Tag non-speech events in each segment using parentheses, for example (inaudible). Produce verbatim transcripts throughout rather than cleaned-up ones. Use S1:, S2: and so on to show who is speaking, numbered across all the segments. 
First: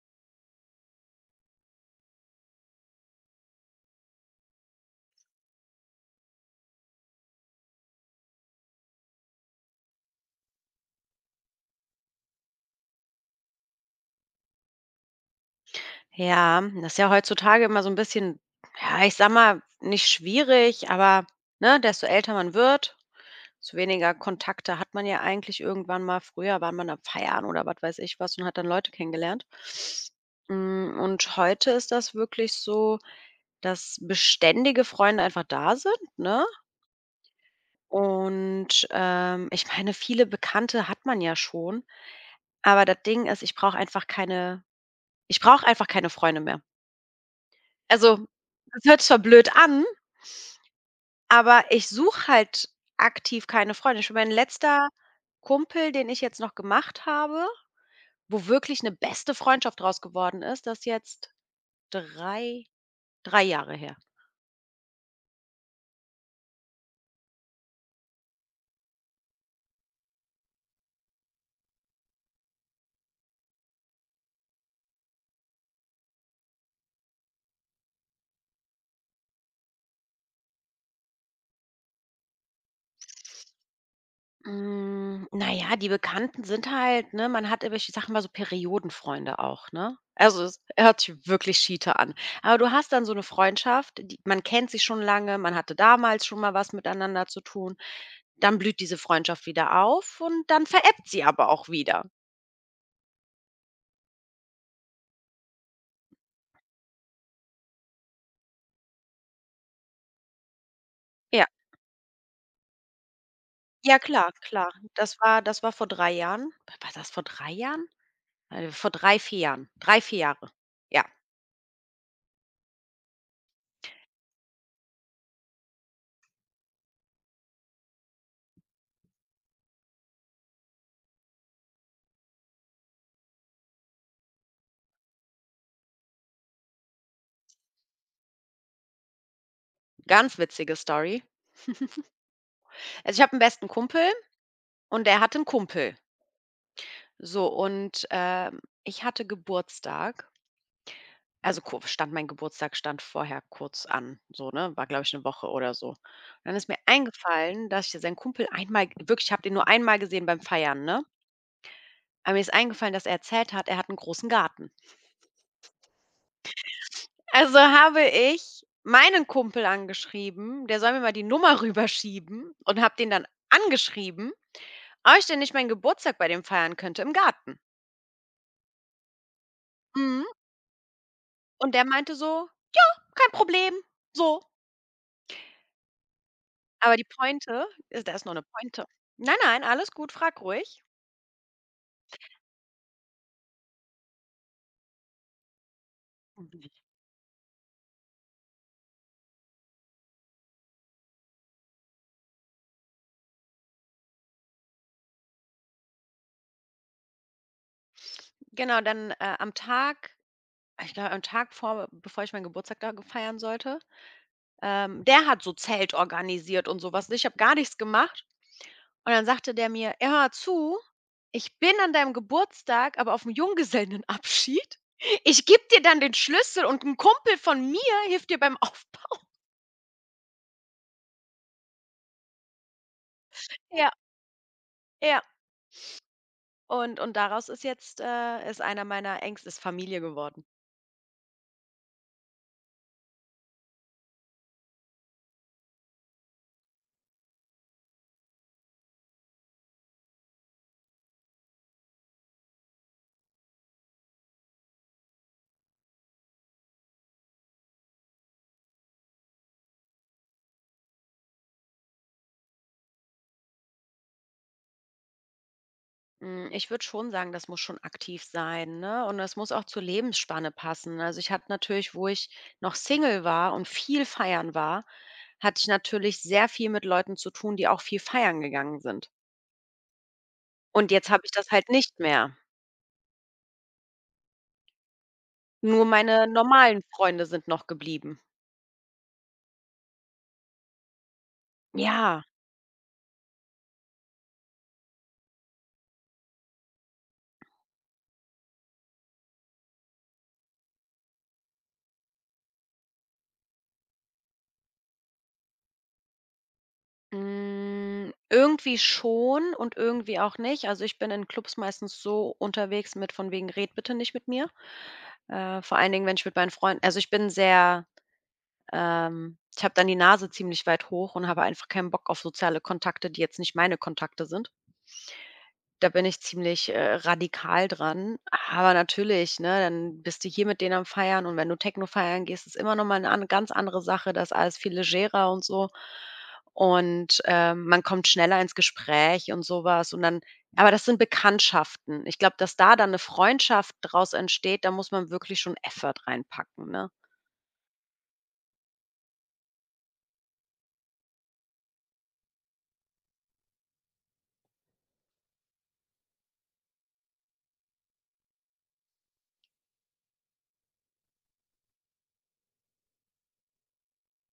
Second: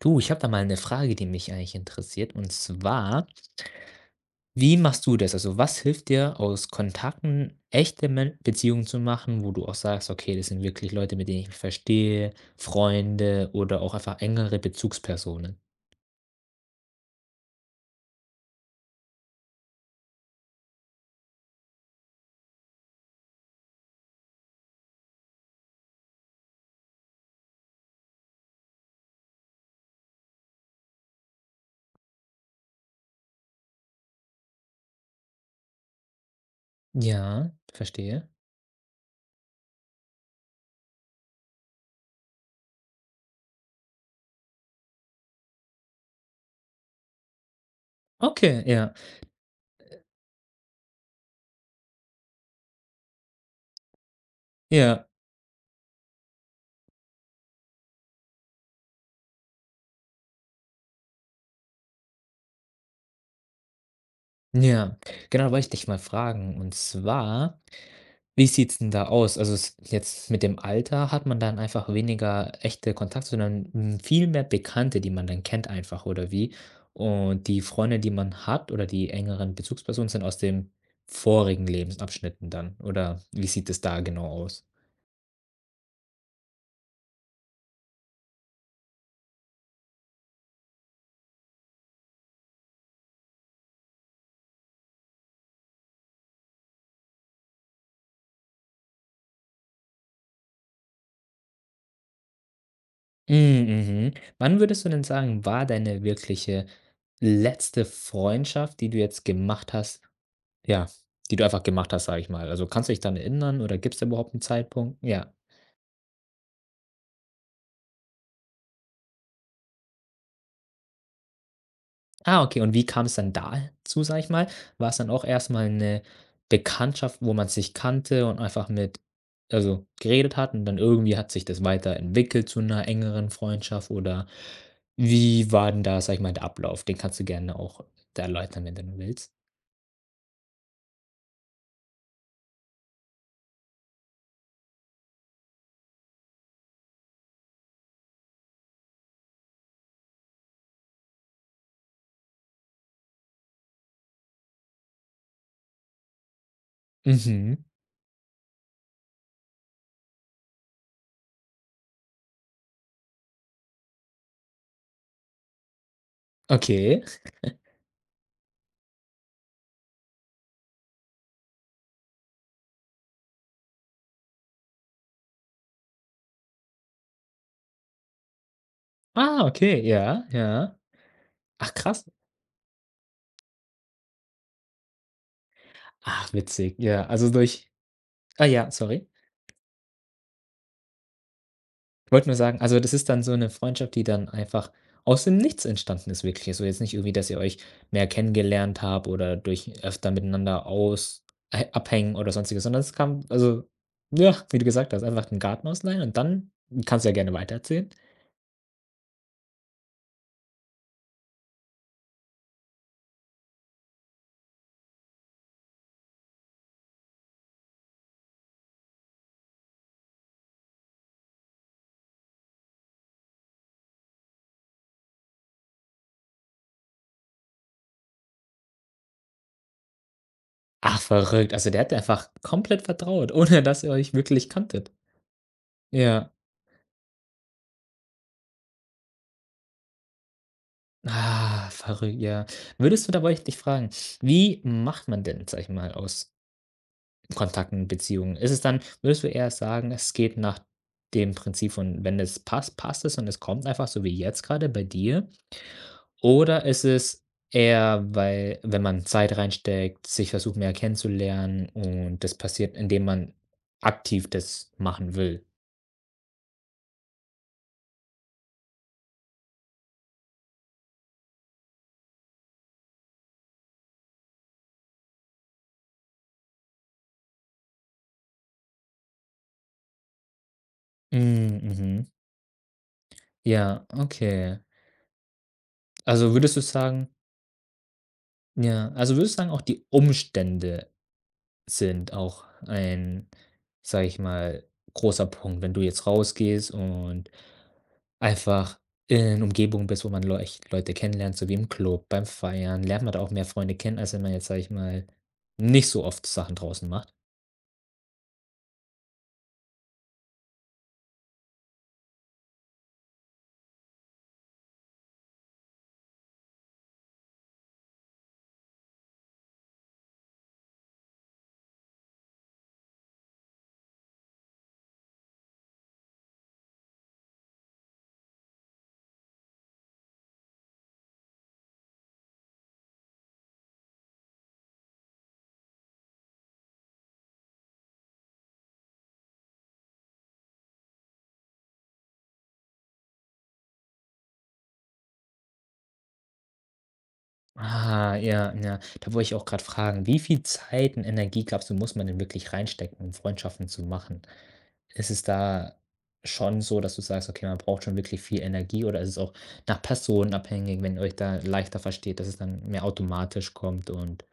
S1: Du, ich habe da mal eine Frage, die mich eigentlich interessiert, und zwar: Wie machst du das? Also, was hilft dir, aus Kontakten echte Men Beziehungen zu machen, wo du auch sagst: „Okay, das sind wirklich Leute, mit denen ich mich verstehe, Freunde oder auch einfach engere Bezugspersonen?“
S2: Ja, das ist ja heutzutage immer so ein bisschen, ja, ich sag mal, nicht schwierig, aber, ne, desto älter man wird, desto weniger Kontakte hat man ja eigentlich irgendwann mal. Früher war man am Feiern oder was weiß ich was und hat dann Leute kennengelernt. Hm, und heute ist das wirklich so, dass beständige Freunde einfach da sind, ne?
S1: Ja, verstehe.
S2: Und, ähm, ich meine, viele Bekannte hat man ja schon, aber das Ding ist, ich brauche einfach keine ich brauche einfach keine Freunde mehr. Also,
S1: Okay,
S2: das
S1: ja,
S2: hört zwar blöd an, aber ich suche halt aktiv keine Freunde. Schon mein letzter
S1: ja,
S2: Kumpel, den ich jetzt noch gemacht habe, wo wirklich 'ne beste Freundschaft draus geworden ist, das ist jetzt drei, drei Jahre her.
S1: ja. Genau, wollte ich dich mal fragen. Und zwar, wie sieht's denn da aus? Also, s jetzt mit dem Alter hat man dann einfach weniger echte Kontakte, sondern, hm, viel mehr Bekannte, die man dann kennt einfach, oder wie? Und die Freunde, die man hat, oder die engeren Bezugspersonen sind aus dem vorigen Lebensabschnitten dann, oder wie sieht es da genau aus?
S2: Hm, na ja, die Bekannten sind halt ne, man hat irgendwelche, ich sage immer so Periodenfreunde auch, ne? Also, es hört sich wirklich Schiete an. Aber du hast dann so 'ne Freundschaft, die man kennt sich schon lange, man hatte damals schon mal was miteinander zu tun. Dann blüht diese Freundschaft wieder auf und dann verebbt sie aber auch wieder.
S1: Hm, mhm. Wann würdest du denn sagen, war deine wirkliche letzte Freundschaft, die du jetzt gemacht hast, ja, die du
S2: Ja,
S1: einfach gemacht hast, sage ich mal. Also, kannst du dich dann erinnern, oder gibt
S2: ja
S1: es da
S2: klar,
S1: überhaupt einen
S2: klar.
S1: Zeitpunkt?
S2: Das
S1: Ja.
S2: war das war vor drei Jahren. War das vor drei Jahren? Äh, vor drei vier Jahren. Drei vier Jahre. Ja,
S1: Ah, okay. Und wie kam es dann dazu, sag ich mal? War es dann auch erst mal 'ne Bekanntschaft, wo man sich kannte und einfach mit, also, geredet hat und dann irgendwie hat sich das weiterentwickelt zu einer engeren Freundschaft, oder wie war denn da, sag ich mal, der Ablauf? Den kannst du gerne auch erläutern, wenn du willst.
S2: ganz witzige Story. Also, ich habe einen besten Kumpel und er hatte einen Kumpel. So und, ähm, ich hatte Geburtstag. Also, ku stand mein Geburtstag stand vorher kurz an, so, ne? War, glaube ich, eine Woche oder so. Und dann ist mir
S1: Mhm.
S2: eingefallen, dass ich ja seinen Kumpel einmal wirklich, ich habe den nur einmal gesehen beim Feiern, ne? Aber mir ist eingefallen, dass er erzählt hat, er hat einen großen Garten.
S1: Okay.
S2: Also habe ich meinen Kumpel angeschrieben, der soll mir mal die Nummer rüberschieben und habe den dann angeschrieben, ob ich denn nicht meinen Geburtstag bei dem feiern könnte im Garten.
S1: Ah, okay, ja,
S2: Mhm.
S1: ja.
S2: Und
S1: Ach
S2: der
S1: krass.
S2: meinte so: „Kein Problem", so.
S1: Ach witzig,
S2: Aber die
S1: ja. Also
S2: Pointe
S1: durch,
S2: ist da ist noch 'ne
S1: ah ja,
S2: Pointe.
S1: sorry.
S2: Nein, nein, alles gut, frag ruhig.
S1: Ich wollte nur sagen, also, das ist dann so eine Freundschaft, die dann einfach aus dem Nichts entstanden ist wirklich. So jetzt nicht irgendwie, dass ihr euch mehr kennengelernt habt oder durch öfter miteinander aus äh, abhängen oder Sonstiges, sondern es kam, also, ja, wie du gesagt hast, einfach den Garten ausleihen und dann kannst du ja gerne weitererzählen.
S2: Genau, dann, äh, am Tag ich glaube, am Tag vor bevor ich meinen Geburtstag da ge feiern sollte, ähm, der hat so Zelt organisiert und so was. Ich habe gar nichts gemacht. Und dann sagte der mir: „Ja, hör zu, ich bin an deinem Geburtstag, aber auf dem Junggesellenabschied. (laughs) Ich gebe dir dann den Schlüssel und ein Kumpel von mir hilft dir beim (laughs) Aufbau."
S1: Ach, verrückt. Also, der hat dir einfach komplett vertraut, (laughs) ohne dass
S2: Ja,
S1: ihr euch wirklich kanntet.
S2: ja.
S1: Ja.
S2: Und und daraus ist jetzt äh, ist einer meiner Ängste ist Familie geworden.
S1: Ah, verrückt, ja. Würdest du da, wollte ich dich fragen, wie macht man denn, sag ich mal, aus Kontakten, Beziehungen? Ist es dann, würdest du eher sagen, es geht nach dem Prinzip von: „Wenn es passt, passt es und es kommt einfach“, so wie jetzt gerade bei dir? Oder ist es eher, weil wenn man Zeit reinsteckt, sich versucht, mehr kennenzulernen und das passiert, indem man aktiv das machen will?
S2: Hm, ich würde schon sagen, das muss schon aktiv sein, ne? Und das muss auch zur Lebensspanne passen. Also, ich hatte natürlich, wo ich noch Single war und viel feiern war, hatte ich natürlich sehr viel mit Leuten zu tun, die auch viel feiern gegangen sind. Und jetzt habe ich das
S1: Hm,
S2: halt nicht
S1: mhm.
S2: mehr.
S1: Ja, okay.
S2: Nur meine
S1: Also, würdest du
S2: normalen
S1: sagen,
S2: Freunde sind noch geblieben.
S1: ja, also, würdest du sagen, auch die Umstände sind
S2: Ja,
S1: auch ein, sage ich mal, großer Punkt. Wenn du jetzt rausgehst und einfach in Umgebungen bist, wo man Leu echt Leute kennenlernt, so wie im Club, beim Feiern, lernt man da auch mehr Freunde kennen, als wenn man jetzt, sage ich mal, nicht so oft Sachen draußen macht.
S2: hm, irgendwie schon und irgendwie auch nicht. Also, ich bin in Clubs meistens so unterwegs mit von wegen: „Red bitte nicht mit mir." Äh, vor allen Dingen, wenn ich mit meinen Freunden also, ich bin sehr ähm, ich habe dann die Nase ziemlich weit hoch und habe einfach keinen Bock auf soziale Kontakte, die jetzt nicht meine Kontakte sind. Da bin ich ziemlich, äh, radikal dran. Aber natürlich, ne, dann bist du hier mit denen am Feiern und wenn du Techno feiern gehst, ist immer noch mal 'ne an ganz andere Sache, da ist alles viel legerer und so. Und, ähm, man kommt schneller ins Gespräch und sowas und dann aber das sind Bekanntschaften. Ich glaube, dass da dann eine Freundschaft draus entsteht, da muss man wirklich schon Effort reinpacken, ne?
S1: Ah, ja, ja. Da wollte ich auch gerade fragen, wie viel Zeit und Energie, glaubst du, muss man denn wirklich reinstecken, um Freundschaften zu machen? Ist es da schon so, dass du sagst: „Okay, man braucht schon wirklich viel Energie“, oder ist es auch nach Personen abhängig, wenn ihr euch da leichter versteht, dass es dann mehr automatisch kommt und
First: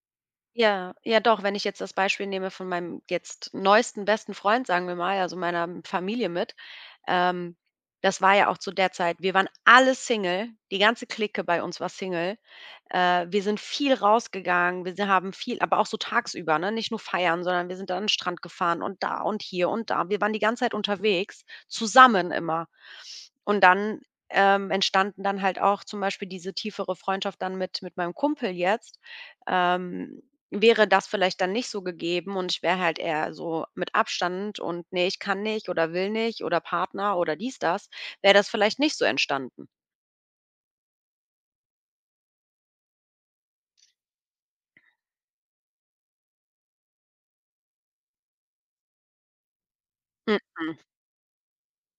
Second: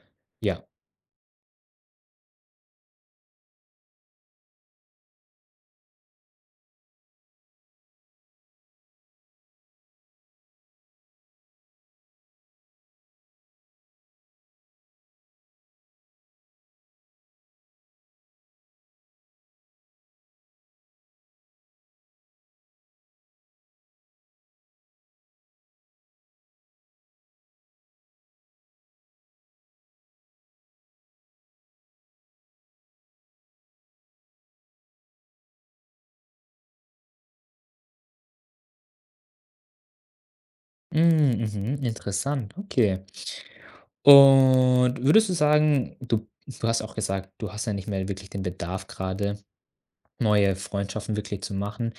S1: ja.
S2: Ja, ja doch, wenn ich jetzt das Beispiel nehme von meinem jetzt neuesten besten Freund, sagen wir mal, also meiner Familie mit, Ähm, das war ja auch zu der Zeit wir waren alle Single, die ganze Clique bei uns war Single. Äh, wir sind viel rausgegangen, wir si haben viel aber auch so tagsüber, ne, nicht nur feiern, sondern wir sind dann an den Strand gefahren und da und hier und da. Wir waren die ganze Zeit unterwegs, zusammen immer. Und dann, ähm, entstanden dann halt auch zum Beispiel diese tiefere Freundschaft dann mit mit meinem Kumpel jetzt. Ähm, wäre das vielleicht dann nicht so gegeben und ich wäre halt eher so mit Abstand und: nee ich kann nicht oder will nicht oder Partner oder dies, das", wäre das vielleicht nicht so entstanden.
S1: Hm, mhm, interessant, okay. Und würdest du sagen, du du hast auch gesagt, du hast ja nicht mehr wirklich den Bedarf gerade, neue
S2: Mm-mm.
S1: Freundschaften wirklich zu machen.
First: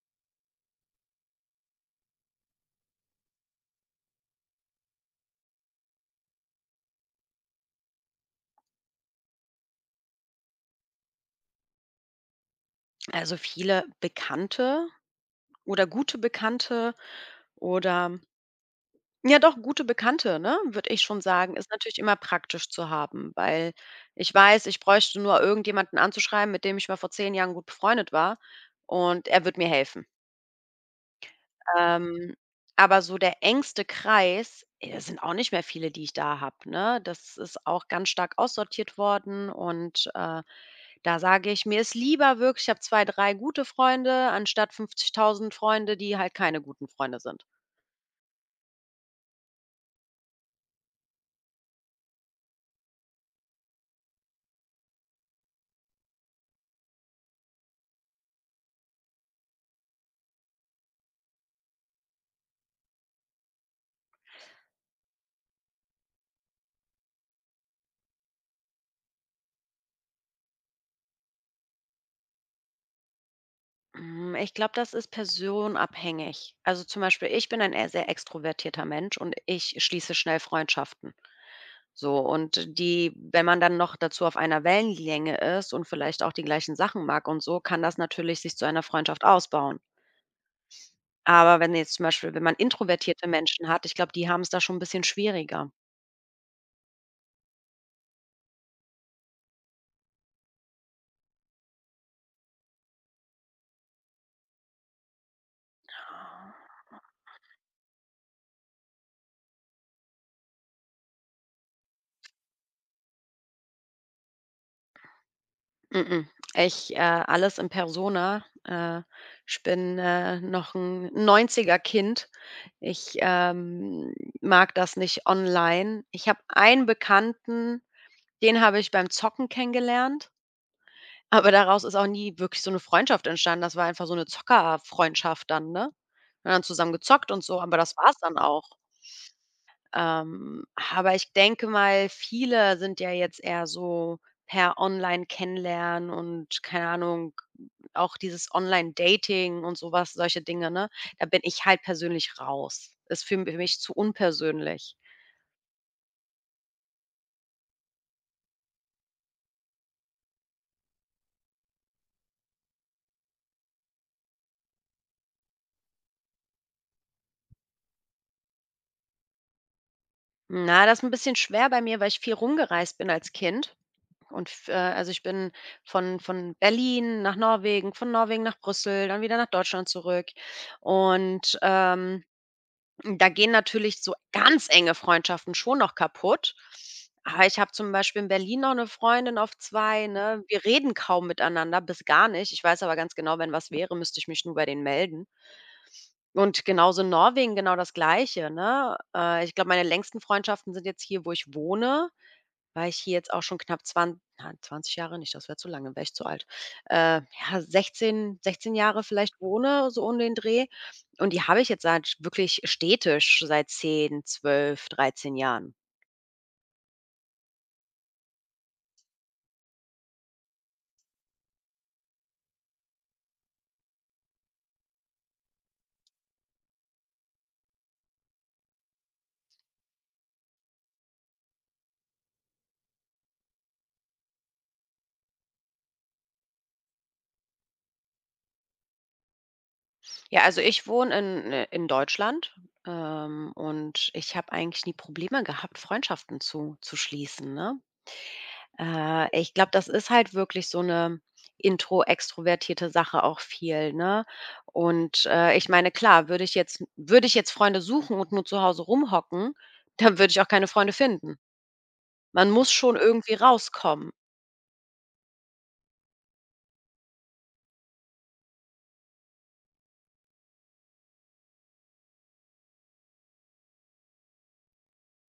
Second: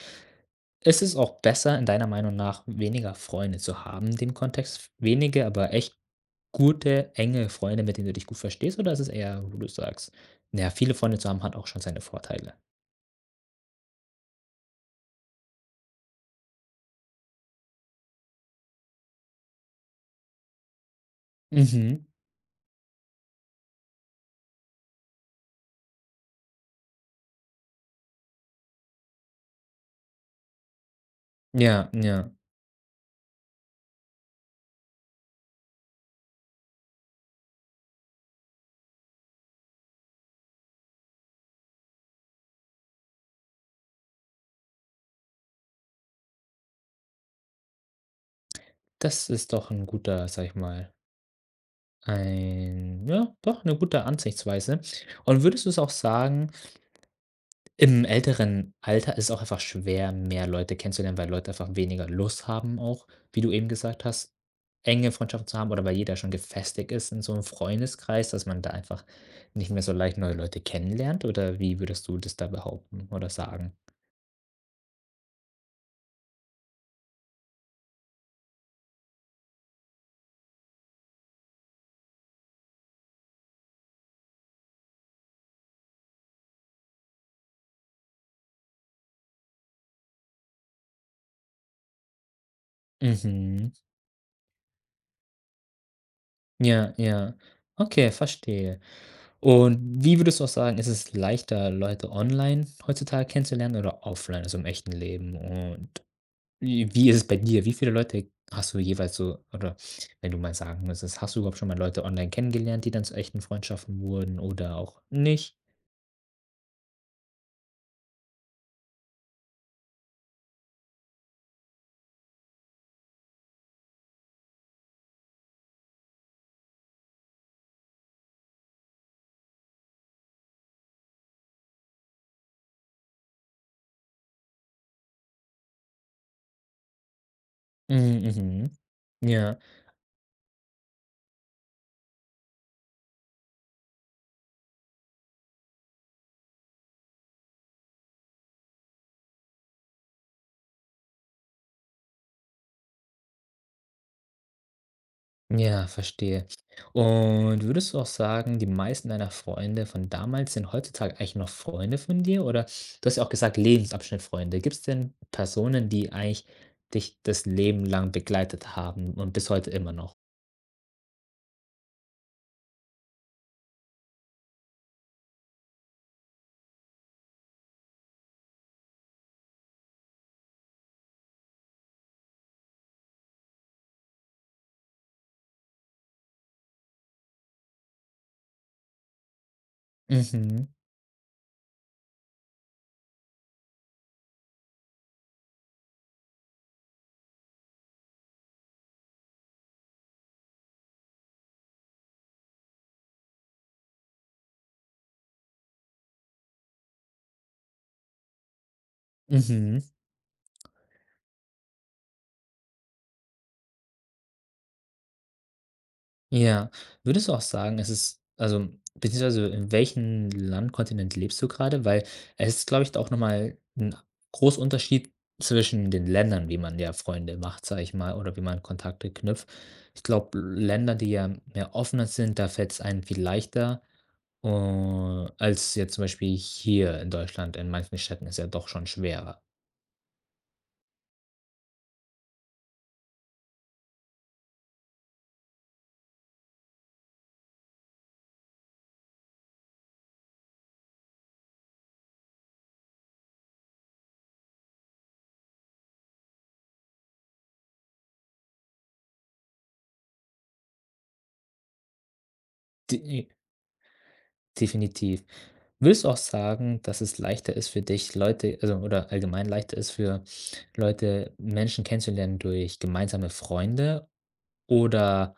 S1: Ist es auch besser, in deiner Meinung nach, weniger Freunde zu haben in dem Kontext? Wenige, aber echt gute, enge Freunde, mit denen du dich gut verstehst? Oder ist es eher, wo du sagst: „Na, viele Freunde zu haben hat auch schon seine Vorteile?“
S2: Also, viele Bekannte oder gute Bekannte oder ja doch, gute Bekannte, ne, würde ich schon sagen, ist natürlich
S1: Mhm.
S2: immer praktisch zu haben, weil ich weiß, ich bräuchte nur irgendjemanden anzuschreiben, mit dem ich mal vor zehn Jahren gut befreundet war und er wird mir helfen.
S1: Ja, ja.
S2: Ähm, aber so der engste Kreis, äh, es sind auch nicht mehr viele, die ich da habe, ne? Das ist auch ganz stark aussortiert worden und, äh, da sage ich, mir ist lieber wirklich ich habe zwei drei gute Freunde anstatt fünfzigtausend Freunde, die halt keine guten Freunde sind.
S1: Das ist doch ein guter, sage ich mal, ein, ja, doch eine gute Ansichtsweise. Und würdest du es auch sagen, im älteren Alter ist es auch einfach schwer, mehr Leute kennenzulernen, weil Leute einfach weniger Lust haben auch, wie du eben gesagt hast, enge Freundschaften zu haben, oder weil jeder schon gefestigt ist in so einem Freundeskreis, dass man da einfach nicht mehr so leicht neue Leute kennenlernt, oder wie würdest du das da behaupten oder sagen?
S2: Hm, ich glaube, das ist personabhängig. Also, zum Beispiel, ich bin ein eher sehr extrovertierter Mensch und ich schließe schnell Freundschaften. So, und die wenn man dann noch dazu auf einer Wellenlänge ist und vielleicht auch die gleichen Sachen mag und so, kann das natürlich sich zu einer Freundschaft ausbauen. Aber wenn jetzt zum Beispiel wenn man introvertierte Menschen
S1: Mhm.
S2: hat, ich glaube, die haben es da schon ein bisschen schwieriger.
S1: Ja, ja. Okay, verstehe. Und wie würdest du auch sagen, ist es leichter, Leute online heutzutage kennenzulernen oder offline, also im echten Leben und Wie wie ist es bei dir? Wie viele Leute hast du jeweils so, oder wenn du mal sagen müsstest, hast du überhaupt schon mal Leute online kennengelernt, die dann zu echten Freundschaften wurden oder auch nicht?
S2: Mm-mm. Ich, äh, alles in Persona. Äh, ich bin, äh, noch ein neunziger-Kind. Ich, ähm, mag das nicht online. Ich habe einen Bekannten, den habe ich beim Zocken kennengelernt, aber daraus ist auch nie wirklich so eine Freundschaft entstanden. Das war einfach so eine Zockerfreundschaft dann, ne? Wir haben dann zusammen gezockt und so, aber das war's
S1: Mhm,
S2: dann auch.
S1: mhm. Ja,
S2: Ähm, aber ich denke mal, viele sind ja jetzt eher so per Online kennenlernen und keine Ahnung, auch dieses Online-Dating und sowas solche Dinge, ne? Da bin ich halt persönlich raus. Ist für für mich zu unpersönlich.
S1: ja, verstehe. Und würdest du auch sagen, die meisten deiner Freunde von damals sind heutzutage eigentlich noch Freunde von dir? Oder du hast ja auch gesagt, Lebensabschnittfreunde. Gibt es denn Personen, die eigentlich dich das Leben lang begleitet haben und bis heute immer noch?
S2: Na, das ist ein bisschen schwer bei mir, weil ich viel rumgereist bin als Kind und f äh, also, ich bin von von Berlin nach Norwegen, von Norwegen nach Brüssel, dann wieder nach Deutschland zurück und, ähm da gehen natürlich so ganz enge Freundschaften schon noch kaputt. Aber ich habe zum Beispiel in Berlin noch eine Freundin auf zwei, ne? Wir
S1: Mhm,
S2: reden kaum miteinander, bis gar nicht. Ich weiß aber ganz genau, wenn was wäre, müsste ich mich nur bei denen melden. Und genauso in Norwegen genau das Gleiche, ne? Äh, ich glaube, meine längsten Freundschaften sind jetzt hier, wo ich wohne war ich hier jetzt auch schon knapp zwanzig na, zwanzig Jahre nicht, das wäre zu lange, wäre ich zu alt. Äh, ja, sechzehn, sechzehn Jahre vielleicht
S1: mhm.
S2: wohne, so um den Dreh. Und die habe ich jetzt seit wirklich stetisch seit zehn, zwölf, dreizehn Jahren.
S1: Ja. Würdest du auch sagen, es ist, also, beziehungsweise in welchem Land, Kontinent lebst du gerade? Weil es ist, glaube ich, auch nochmal ein 'n großer Unterschied zwischen den Ländern, wie man ja Freunde macht, sage ich mal, oder wie man Kontakte knüpft. Ich glaube, Länder, die ja mehr offener sind, da fällt es einem viel leichter, äh, als jetzt zum Beispiel hier in Deutschland. In manchen Städten ist ja doch schon schwerer.
S2: Ja, also ich wohne in, äh, in Deutschland, ähm, und ich habe eigentlich nie Probleme gehabt, Freundschaften zu, zu schließen, ne? Äh, ich glaube, das ist halt wirklich so eine intro extrovertierte Sache auch viel, ne? Und, äh, ich meine, klar, würde ich jetzt würde ich jetzt Freunde suchen und nur zu Hause rumhocken, dann würde ich auch keine Freunde finden. Man muss schon
S1: Die,
S2: irgendwie rauskommen.
S1: definitiv. Willst du auch sagen, dass es leichter ist für dich, Leute, also, oder allgemein leichter ist für Leute, Menschen kennenzulernen durch gemeinsame Freunde oder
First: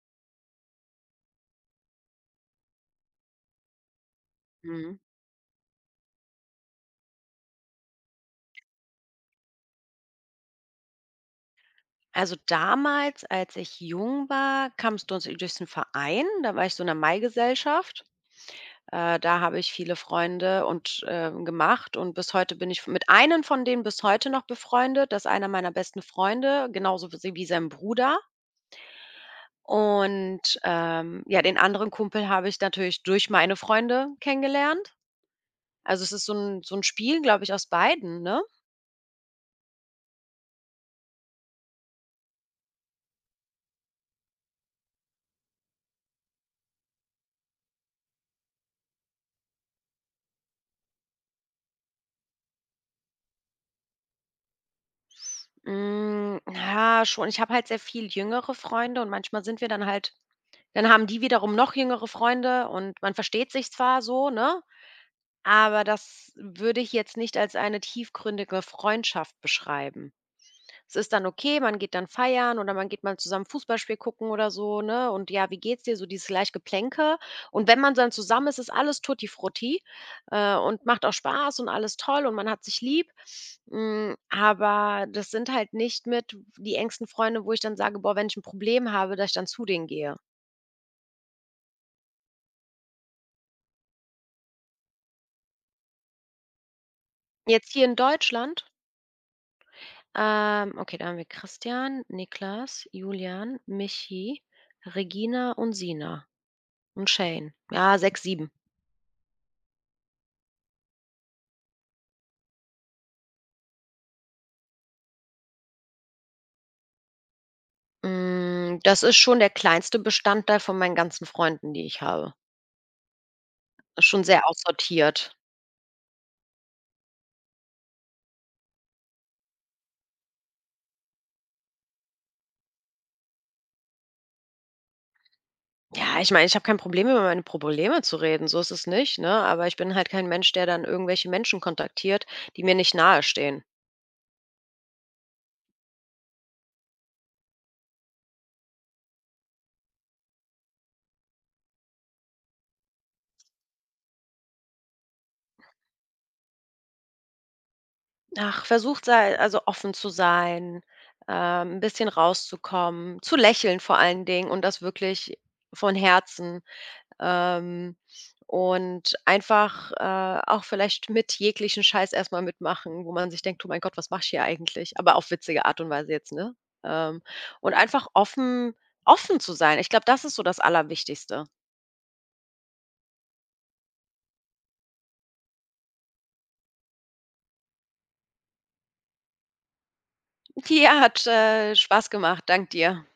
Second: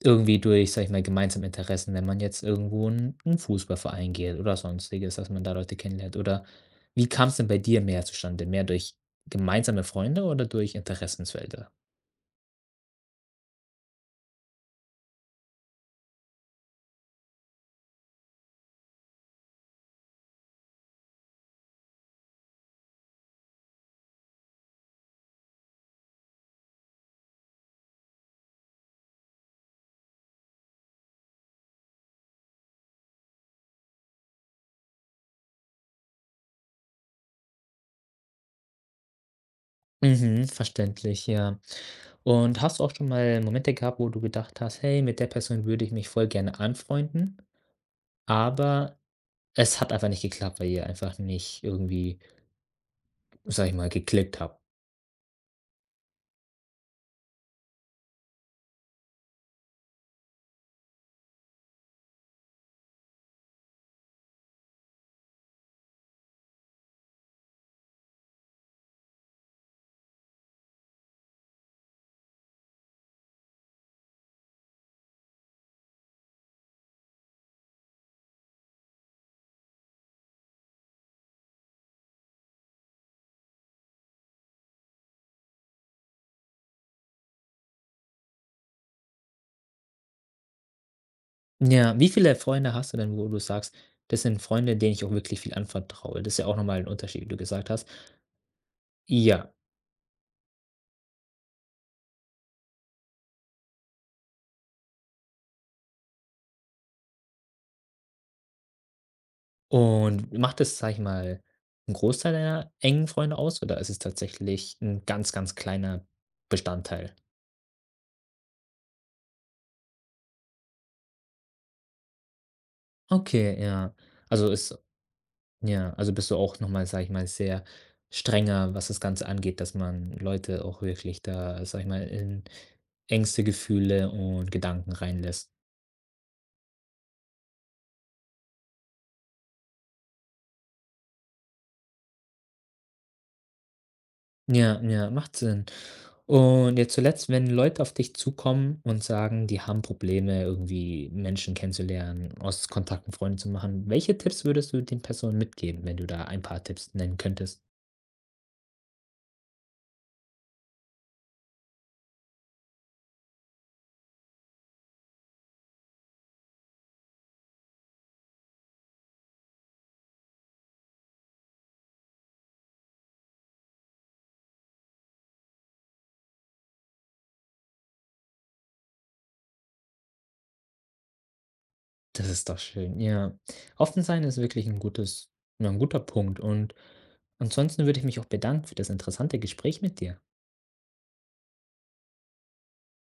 S1: irgendwie durch, sag ich mal, gemeinsame Interessen, wenn man jetzt irgendwo in einen Fußballverein geht oder
S2: Mhm.
S1: Sonstiges, dass man da Leute kennenlernt? Oder wie kam es denn bei dir mehr zustande? Mehr durch gemeinsame Freunde oder durch Interessensfelder?
S2: Also, damals, als ich jung war, kamst du uns durch 'n Verein, da war ich so in 'ner Mai-Gesellschaft. Äh, da habe ich viele Freunde und, ähm, gemacht und bis heute bin ich mit einem von denen bis heute noch befreundet. Das ist einer meiner besten Freunde, genauso wie wie sein Bruder. Und, ähm, ja, den anderen Kumpel habe ich natürlich durch meine Freunde kennengelernt. Also, es ist so ein so 'n Spiel, glaube ich, aus beiden, ne?
S1: Mhm, verständlich, ja. Und hast du auch schon mal Momente gehabt, wo du gedacht hast: „Hey, mit der Person würde ich mich voll gerne anfreunden“, aber es hat einfach nicht geklappt, weil ihr einfach nicht irgendwie, sage ich mal, geklickt habt?
S2: Hm, ja, schon. Ich habe halt sehr viel jüngere Freunde und manchmal sind wir dann halt dann haben die wiederum noch jüngere Freunde und man versteht sich zwar so, ne? Aber das würde ich jetzt nicht als eine tiefgründige Freundschaft beschreiben. Es ist dann okay, man geht dann feiern oder man geht mal zusammen Fußballspiel gucken oder so, ne? Und ja, wie geht's dir? So dieses leicht Geplänke. Und wenn man dann zusammen ist, ist alles Tutti Frutti äh, und macht auch Spaß und alles toll und man hat sich lieb. Mm, aber das sind halt nicht mit die engsten Freunde, wo ich dann sage, boah, wenn ich ein Problem habe, dass ich dann zu denen gehe.
S1: Ja, wie viele Freunde hast du denn, wo du sagst: „Das sind Freunde, denen ich auch wirklich viel anvertraue?“ Das ist ja auch noch mal 'n Unterschied, wie du gesagt
S2: Jetzt hier
S1: hast.
S2: in Deutschland.
S1: Ja,
S2: Ähm, okay, da haben wir Christian, Niklas, Julian, Michi, Regina und Sina und Shane. Ja, sechs, sieben.
S1: und macht das, sage ich mal, 'n Großteil deiner engen Freunde aus, oder ist es tatsächlich ein ganz, ganz kleiner Bestandteil?
S2: Hm, das ist schon der kleinste Bestandteil von meinen ganzen Freunden, die ich habe.
S1: Okay, ja.
S2: Ist schon sehr
S1: Also, ist,
S2: aussortiert.
S1: ja, also bist du auch noch mal, sage ich mal, sehr strenger, was das Ganze angeht, dass man Leute auch wirklich da, sage ich mal, in Ängste, Gefühle und Gedanken reinlässt.
S2: Ja, ich meine, ich habe kein Problem, über meine Probleme zu reden, so ist es nicht, ne? Aber ich bin halt kein Mensch, der dann irgendwelche Menschen kontaktiert, die mir nicht nahestehen.
S1: Ja, ja, macht Sinn. Und jetzt zuletzt, wenn Leute auf dich zukommen und sagen, die haben Probleme, irgendwie Menschen kennenzulernen, aus Kontakten Freunde zu machen, welche Tipps würdest du den Personen mitgeben, wenn du da ein paar Tipps nennen könntest?
S2: Ach, versucht sei also offen zu sein, ähm, 'n bisschen rauszukommen, zu lächeln vor allen Dingen und das wirklich von Herzen, ähm, und einfach, äh, auch vielleicht mit jeglichen Scheiß erstmal mitmachen, wo man sich denkt: oh mein Gott, was mach ich hier eigentlich?" Aber auf witzige Art und Weise jetzt, ne? Ähm, und einfach offen offen zu sein. Ich glaube, das ist so das Allerwichtigste.
S1: Das ist doch schön, ja. Offen sein ist wirklich ein gutes, ja, 'n guter Punkt und ansonsten würde ich mich auch bedanken für das interessante Gespräch mit dir.
S2: (laughs) Ja, hat, äh, Spaß gemacht. Dank dir.